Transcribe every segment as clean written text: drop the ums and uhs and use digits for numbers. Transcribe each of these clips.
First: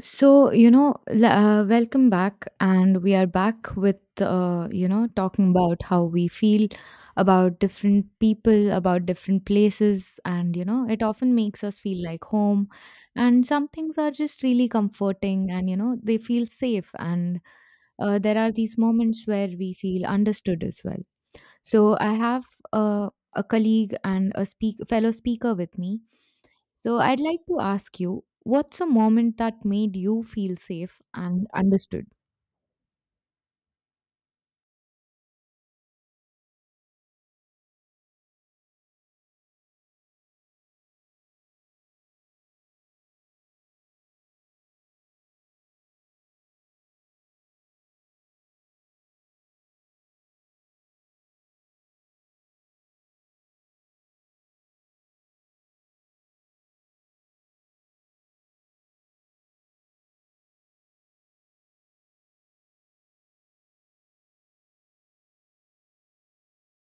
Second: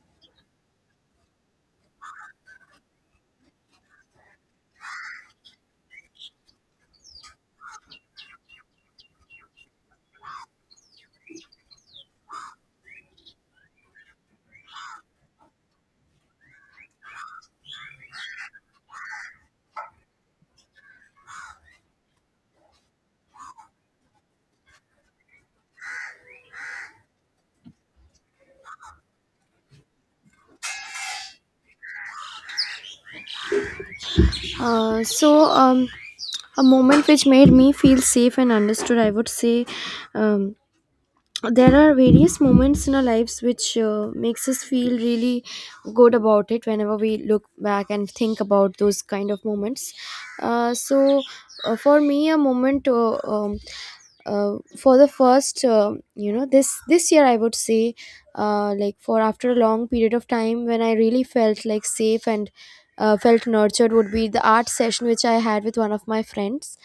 So, you know, welcome back. And we are back with, you know, talking about how we feel about different people, about different places. And, you know, it often makes us feel like home. And some things are just really comforting and, you know, they feel safe. And there are these moments where we feel understood as well. So, I have a colleague and a fellow speaker with me, so I'd like to ask you, what's a moment that made you feel safe and understood? Uh, so, um, a moment which made me feel safe and understood, I would say. Um, there are various moments in our lives which makes us feel really good about it whenever we look back and think about those kind of moments uh, so for me a moment for the first, this year I would say, like for after a long period of time when I really felt like safe and felt nurtured would be the art session which I had with one of my friends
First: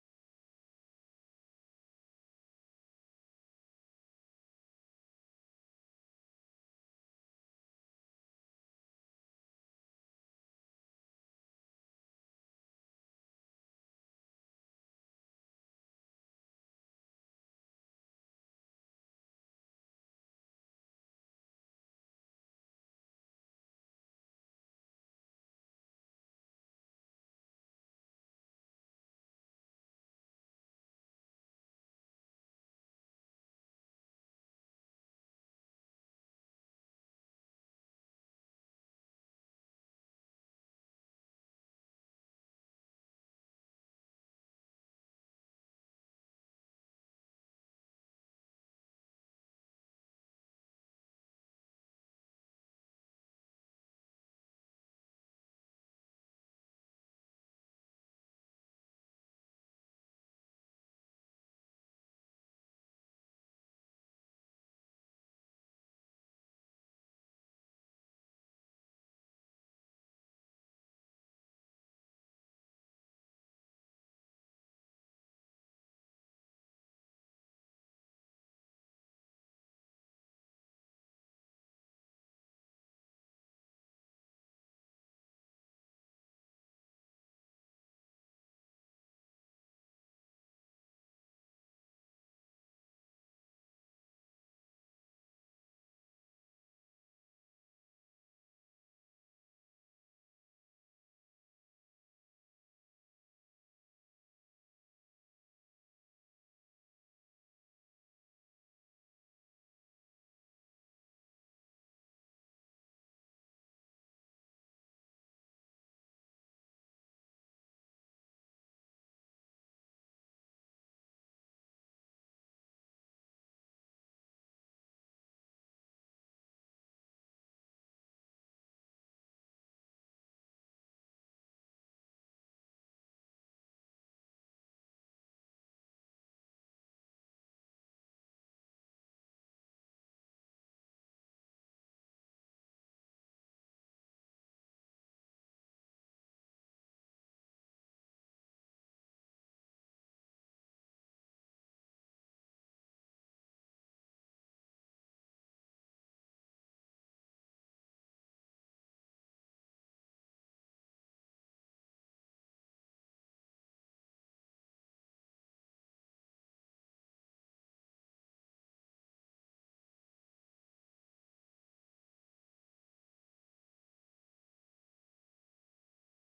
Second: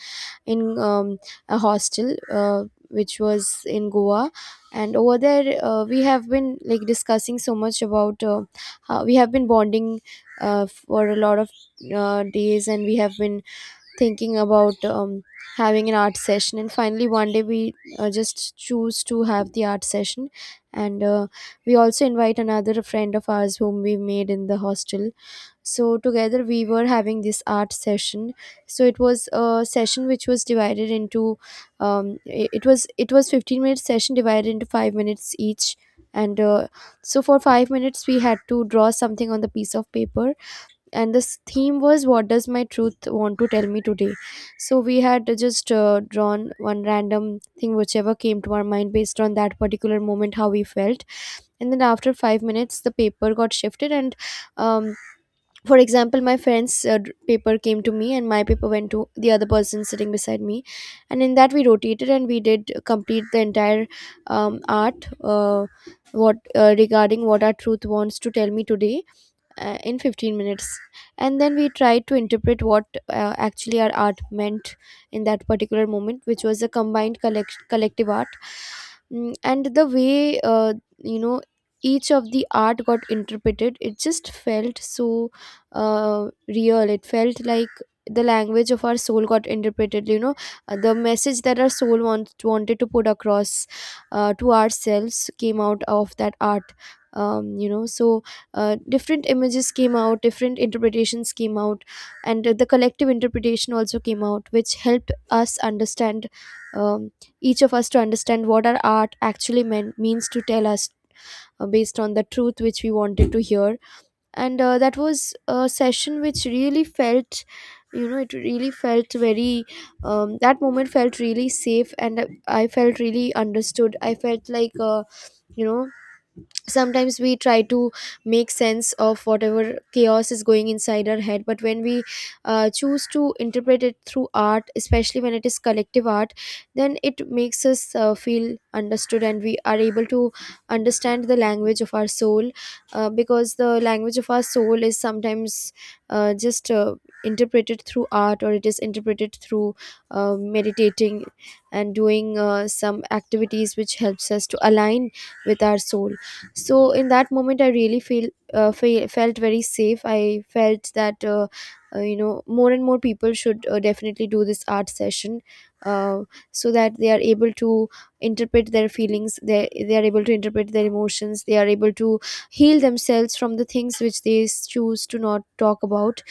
in a hostel which was in Goa, and over there we have been like discussing so much about how we have been bonding for a lot of days, and we have been thinking about having an art session, and finally one day we just choose to have the art session. And we also invite another friend of ours whom we made in the hostel, so together we were having this art session. So it was a session which was divided into it was 15-minute session divided into 5 minutes each. And so for 5 minutes we had to draw something on the piece of paper, and this theme was what does my truth want to tell me today. So we had just drawn one random thing whichever came to our mind based on that particular moment, how we felt. And then after 5 minutes the paper got shifted and, um, for example, my friend's paper came to me and my paper went to the other person sitting beside me. And in that we rotated, and we did complete the entire art what regarding what our truth wants to tell me today in 15 minutes. And then we tried to interpret what actually our art meant in that particular moment, which was a combined collective art. And the way you know each of the art got interpreted, it just felt so real. It felt like the language of our soul got interpreted, you know. The message that our soul wants wanted to put across to ourselves came out of that art, um, you know so different images came out, different interpretations came out, and the collective interpretation also came out, which helped us understand, um, each of us to understand what our art actually meant means to tell us based on the truth which we wanted to hear. And that was a session which really felt, you know, it really felt very, that moment felt really safe, and I felt really understood. I felt like, you know sometimes we try to make sense of whatever chaos is going inside our head, but when we choose to interpret it through art, especially when it is collective art, then it makes us feel understood, and we are able to understand the language of our soul. Because the language of our soul is sometimes just interpreted through art, or it is interpreted through meditating and doing some activities which helps us to align with our soul. So in that moment I really felt very safe. I felt that, more and more people should definitely do this art session, uh, so that they are able to interpret their feelings. They are able to interpret their emotions, they are able to heal themselves from the things which they choose to not talk about.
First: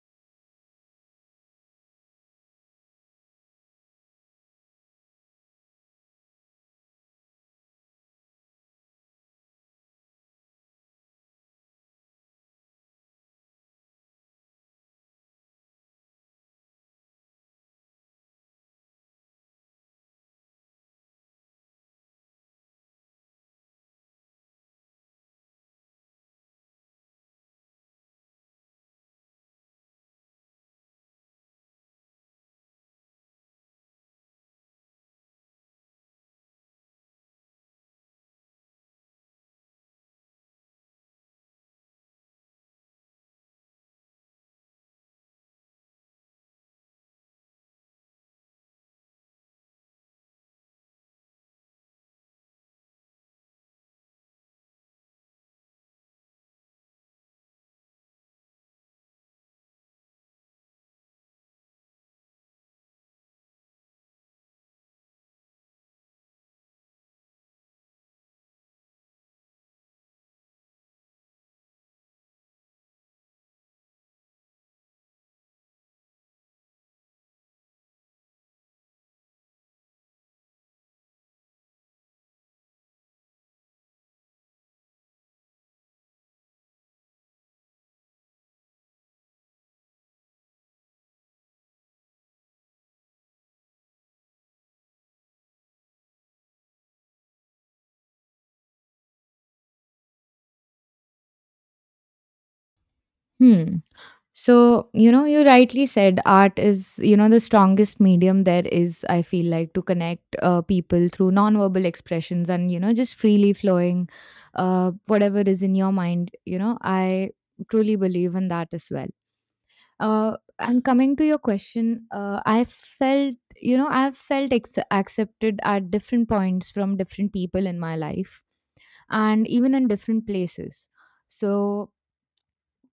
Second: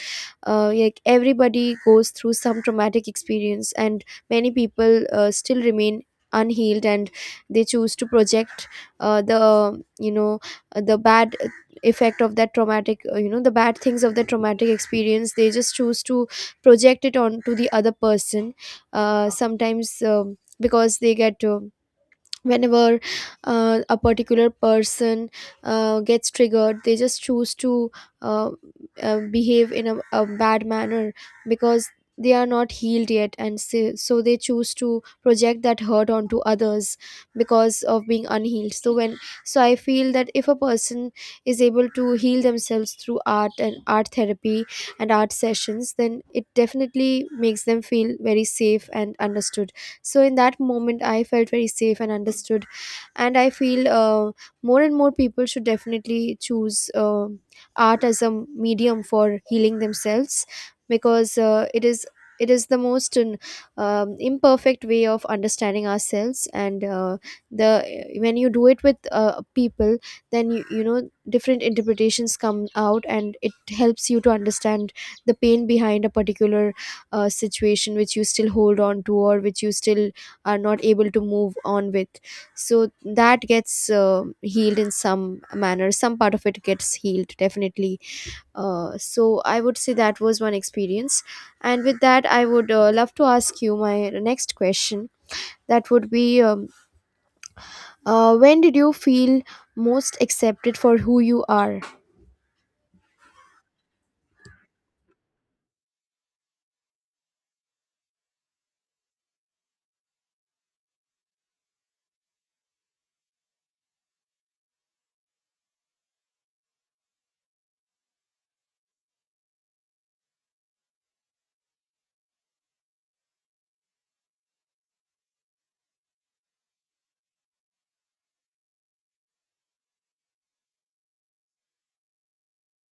Like everybody goes through some traumatic experience, and many people still remain unhealed, and they choose to project the you know the bad effect of that traumatic, the bad things of the traumatic experience, they just choose to project it onto the other person. Sometimes, because they get whenever a particular person gets triggered, they just choose to uh, behave in a bad manner, because they are not healed yet. And so they choose to project that hurt onto others because of being unhealed. So when, so I feel that if a person is able to heal themselves through art and art therapy and art sessions, then it definitely makes them feel very safe and understood. So in that moment, I felt very safe and understood. And I feel, more and more people should definitely choose art as a medium for healing themselves, because it is, it is the most imperfect way of understanding ourselves. And the, when you do it with people, then you know, different interpretations come out, and it helps you to understand the pain behind a particular situation which you still hold on to, or which you still are not able to move on with. So that gets healed in some manner, some part of it gets healed definitely. So I would say that was one experience. And with that I would love to ask you my next question. That would be, when did you feel most accepted for who you are? Hmm. So, you know, you rightly said art is, you know, the strongest medium there is, I feel like, to connect people through nonverbal expressions and, you know, just freely flowing whatever is in your mind. You know, I truly believe in that as well. And coming to your question, I felt, you know, I've accepted at different points from different people in my life and even in different places. So,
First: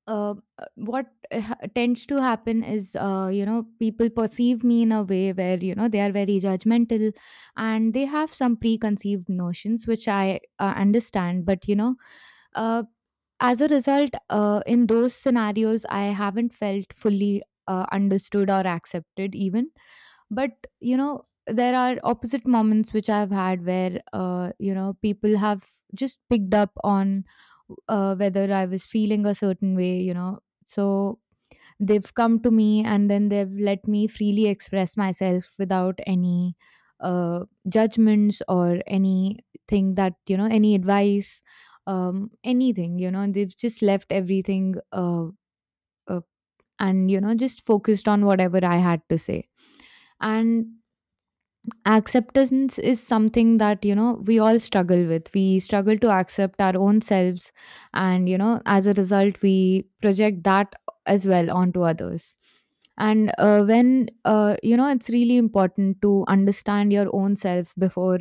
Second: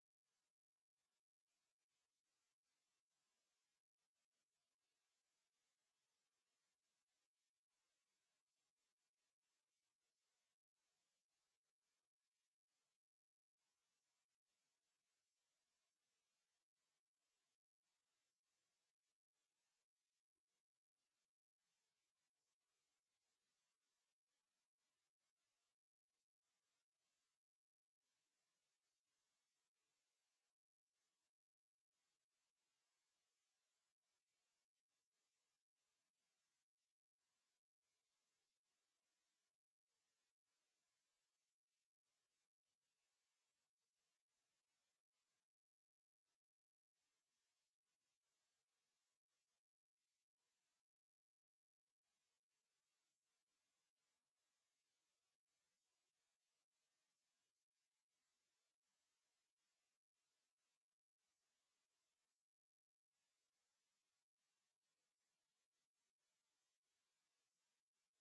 uh, what tends to happen is, you know, people perceive me in a way where, you know, they are very judgmental, and they have some preconceived notions, which I understand. But, you know, uh, as a result, in those scenarios, I haven't felt fully understood or accepted, even. But you know, there are opposite moments which I've had where, you know, people have just picked up on whether I was feeling a certain way, you know. So they've come to me, and then they've let me freely express myself without any judgments or anything, that, you know, any advice, anything, you know, they've just left everything, uh, and, you know, just focused on whatever I had to say. And acceptance is something that, you know, we all struggle with. We struggle to accept our own selves, and, you know, as a result, we project that as well onto others. And uh, when uh, you know, it's really important to understand your own self before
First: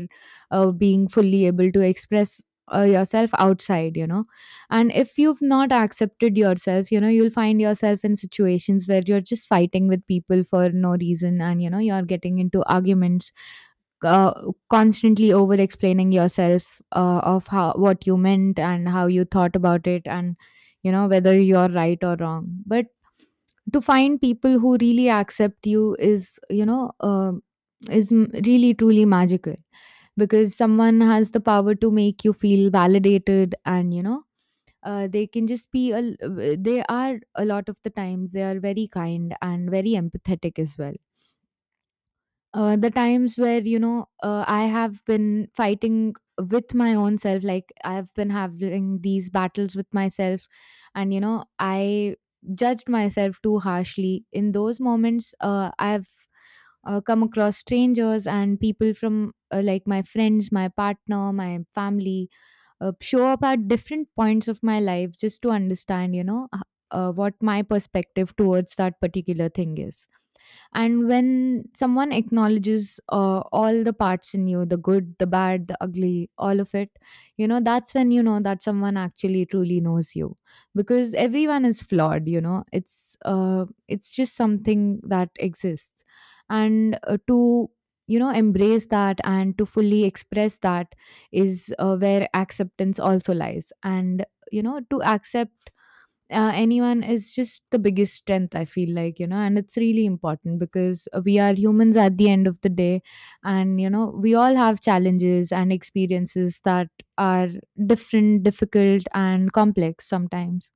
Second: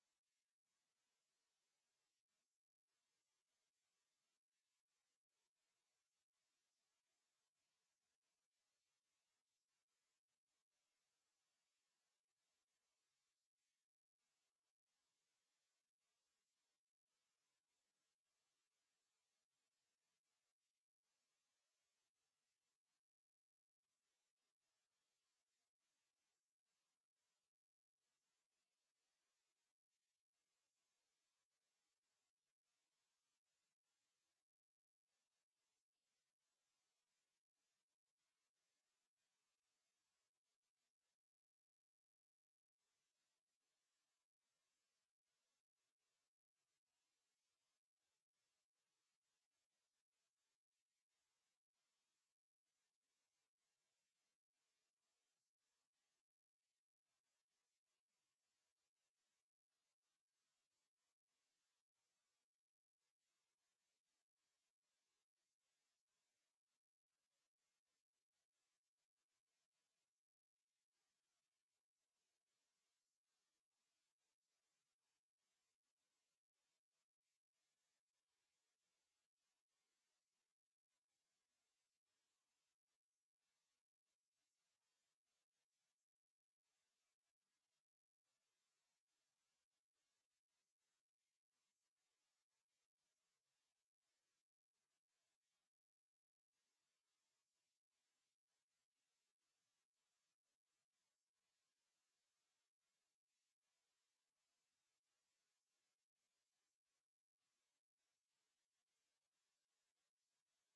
being fully able to express yourself outside, you know. And if you've not accepted yourself, you know, you'll find yourself in situations where you're just fighting with people for no reason, and, you know, you're getting into arguments, uh, constantly over explaining yourself, of how, what you meant and how you thought about it, and, you know, whether you're right or wrong. But to find people who really accept you is, you know, is really truly magical, because someone has the power to make you feel validated. And, you know, they can just be a, they are, a lot of the times they are very kind and very empathetic as well. The times where, you know, I have been fighting with my own self, like I've been having these battles with myself, and, you know, I judged myself too harshly in those moments, I've come across strangers and people from, like my friends, my partner, my family, show up at different points of my life just to understand, you know, what my perspective towards that particular thing is. And when someone acknowledges all the parts in you, the good, the bad, the ugly, all of it, you know, that's when you know that someone actually truly knows you. Because everyone is flawed, you know. It's just something that exists. And uh, to you know, embrace that and to fully express that is where acceptance also lies. And, you know, to accept anyone is just the biggest strength, I feel like, you know. And it's really important, because we are humans at the end of the day. And, you know, we all have challenges and experiences that are different, difficult and complex sometimes.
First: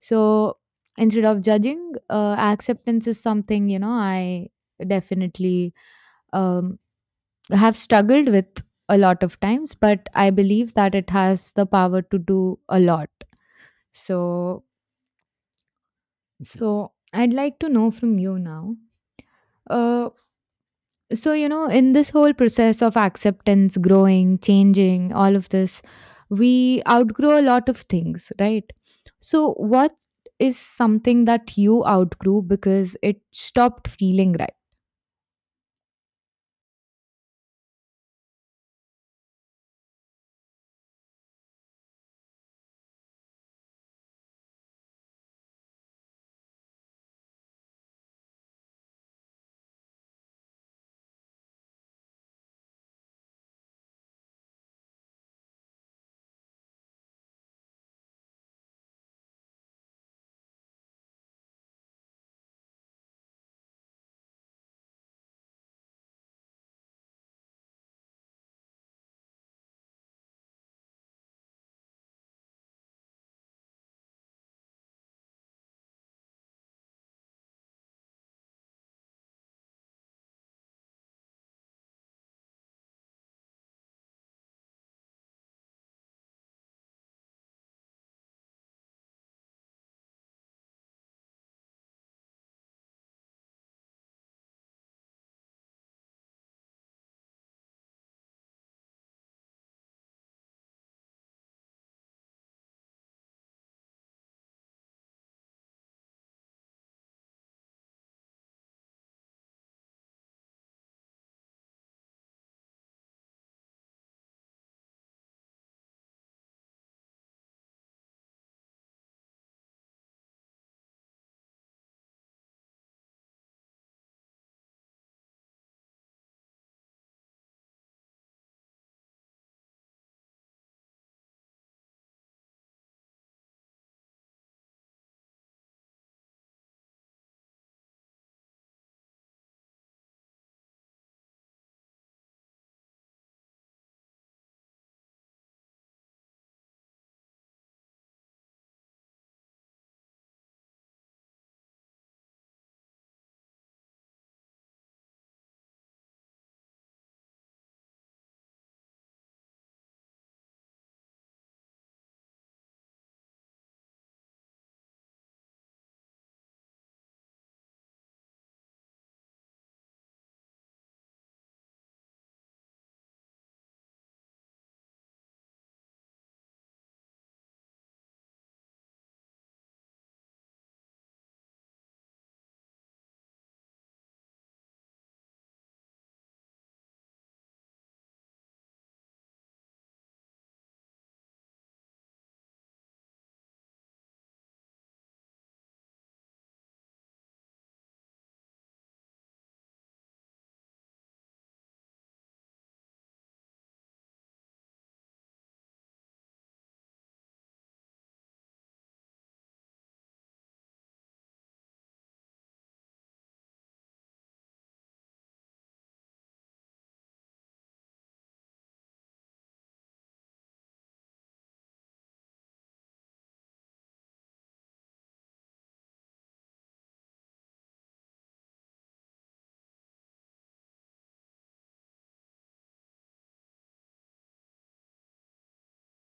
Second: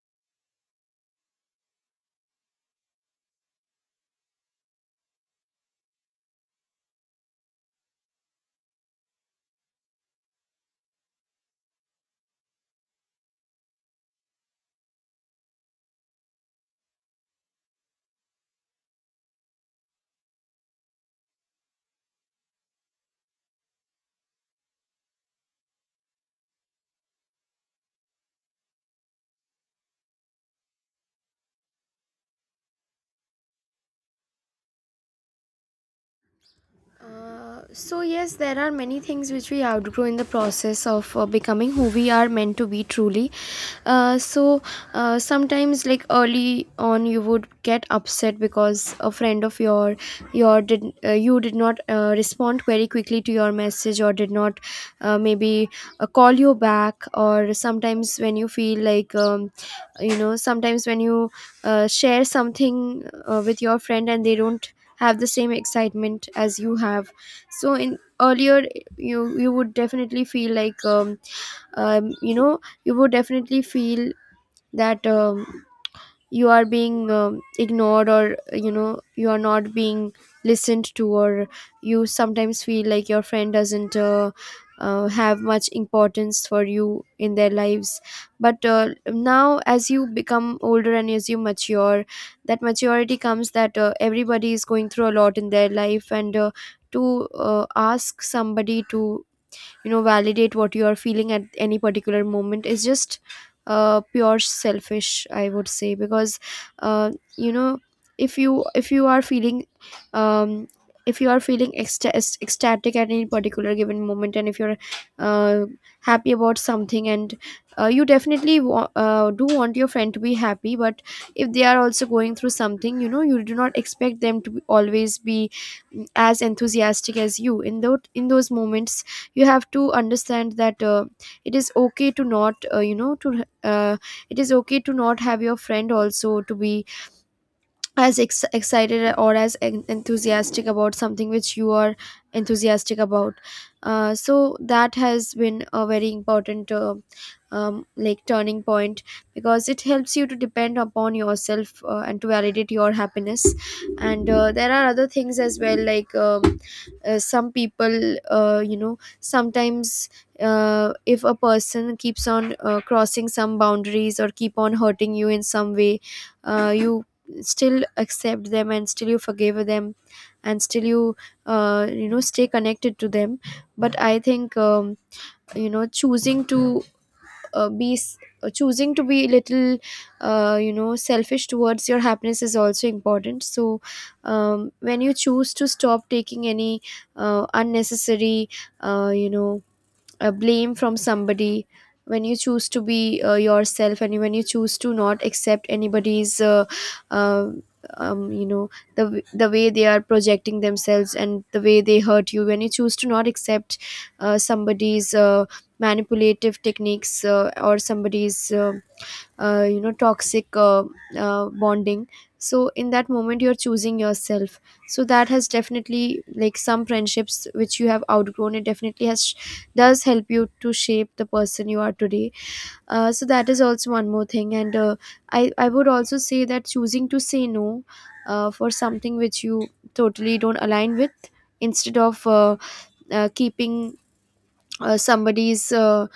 So instead of judging, acceptance is something, you know, I definitely um, have struggled with a lot of times. But I believe that it has the power to do a lot. So so, I'd like to know from you now. Uh, so, you know, in this whole process of acceptance, growing, changing, all of this, we outgrow a lot of things, right? So, what is something that you outgrew because it stopped feeling right? So yes, there are many things which we outgrow in the process of becoming who we are meant to be truly. uh, so Sometimes, like early on, you would get upset because a friend of your did you did not respond very quickly to your message, or did not, maybe, call you back. Or sometimes when you feel like, sometimes when you share something with your friend and they don't have the same excitement as you have, so in earlier, you would definitely feel like, um you know you would definitely feel that, you are being, ignored, or you know, you are not being listened to, or you sometimes feel like your friend doesn't have much importance for you in their lives. But now as you become older and as you mature, that maturity comes, that everybody is going through a lot in their life. And to ask somebody to, you know, validate what you are feeling at any particular moment is just pure selfish, I would say, because, uh, you know if you, if you are feeling, um, if you are feeling ecstatic at any particular given moment, and if you're uh, happy about something, and you definitely do want your friend to be happy, but if they are also going through something, you know, you do not expect them to be, always be, as enthusiastic as you in those, in those moments. You have to understand that it is okay to not, to, uh, it is okay to not have your friend also to be as excited or as enthusiastic about something which you are enthusiastic about. So that has been a very important like turning point, because it helps you to depend upon yourself and to validate your happiness. And there are other things as well, like, some people, sometimes, if a person keeps on crossing some boundaries or keep on hurting you in some way, you still accept them and still you forgive them and still you, you know stay connected to them. But I think, choosing to choosing to be a little, selfish towards your happiness is also important. So, when you choose to stop taking any unnecessary, uh, you know blame from somebody, when you choose to be yourself, and when you choose to not accept anybody's, uh, um, you know the way they are projecting themselves and the way they hurt you, when you choose to not accept somebody's manipulative techniques, or somebody's toxic bonding, so in that moment you're choosing yourself. So that has definitely, like some friendships which you have outgrown, it definitely has, does help you to shape the person you are today. So that is also one more thing. And I would also say that choosing to say no for something which you totally don't align with, instead of, keeping somebody's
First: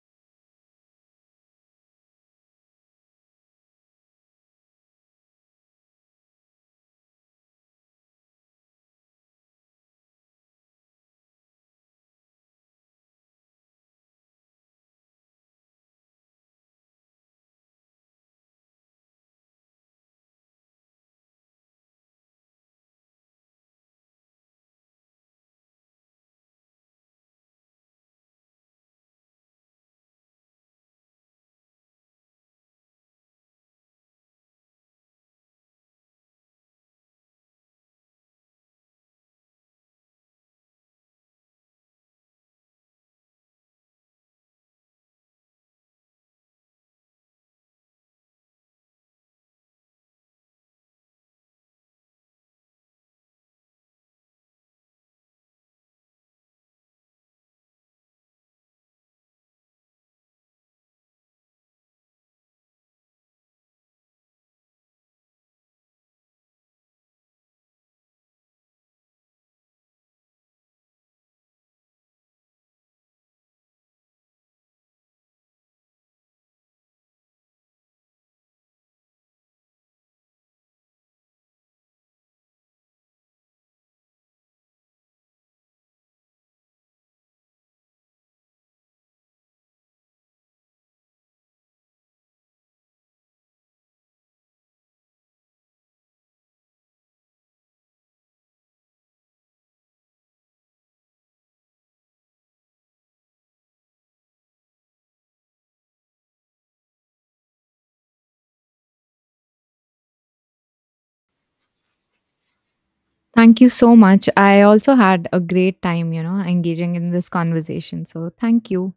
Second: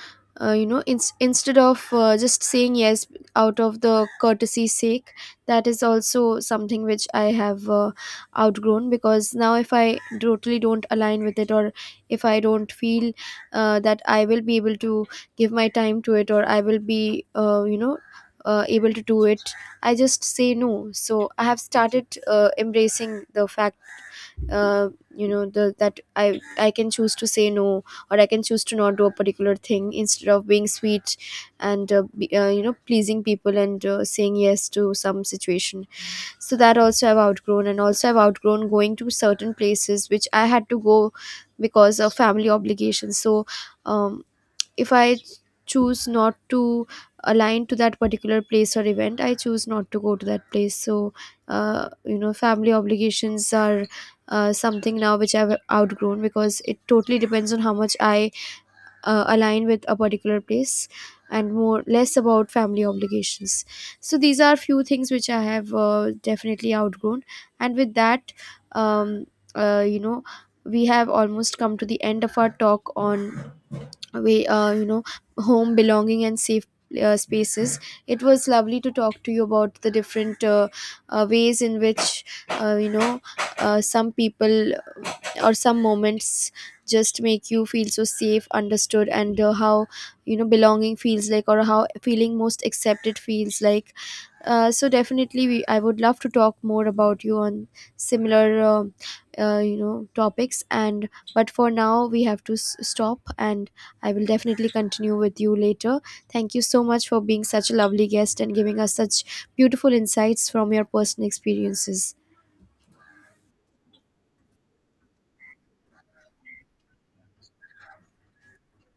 you know ins- instead of just saying yes out of the courtesy sake, that is also something which I have outgrown, because now if I totally don't align with it, or if I don't feel that I will be able to give my time to it, or I will be, able to do it, I just say no. So I have started embracing the fact, uh, that I can choose to say no, or I can choose to not do a particular thing instead of being sweet, and be, you know pleasing people and saying yes to some situation. So that also I've outgrown. And also I've outgrown going to certain places which I had to go because of family obligations. So, um, if I choose not to align to that particular place or event, I choose not to go to that place. So, family obligations are something now which I've outgrown, because it totally depends on how much I align with a particular place, and more less about family obligations. So, these are few things which I have definitely outgrown. And with that, um, uh, you know, we have almost come to the end of our talk on, we you know home, belonging, and safe spaces. It was lovely to talk to you about the different ways in which, some people or some moments just make you feel so safe, understood, and how, you know, belonging feels like, or how feeling most accepted feels like. So definitely, we, I would love to talk more about you on similar, topics. And But for now, we have to stop, and I will definitely continue with you later. Thank you so much for being such a lovely guest and giving us such beautiful insights from your personal experiences. Thank you so much. I also had a great time, you know, engaging in this conversation. So, thank you.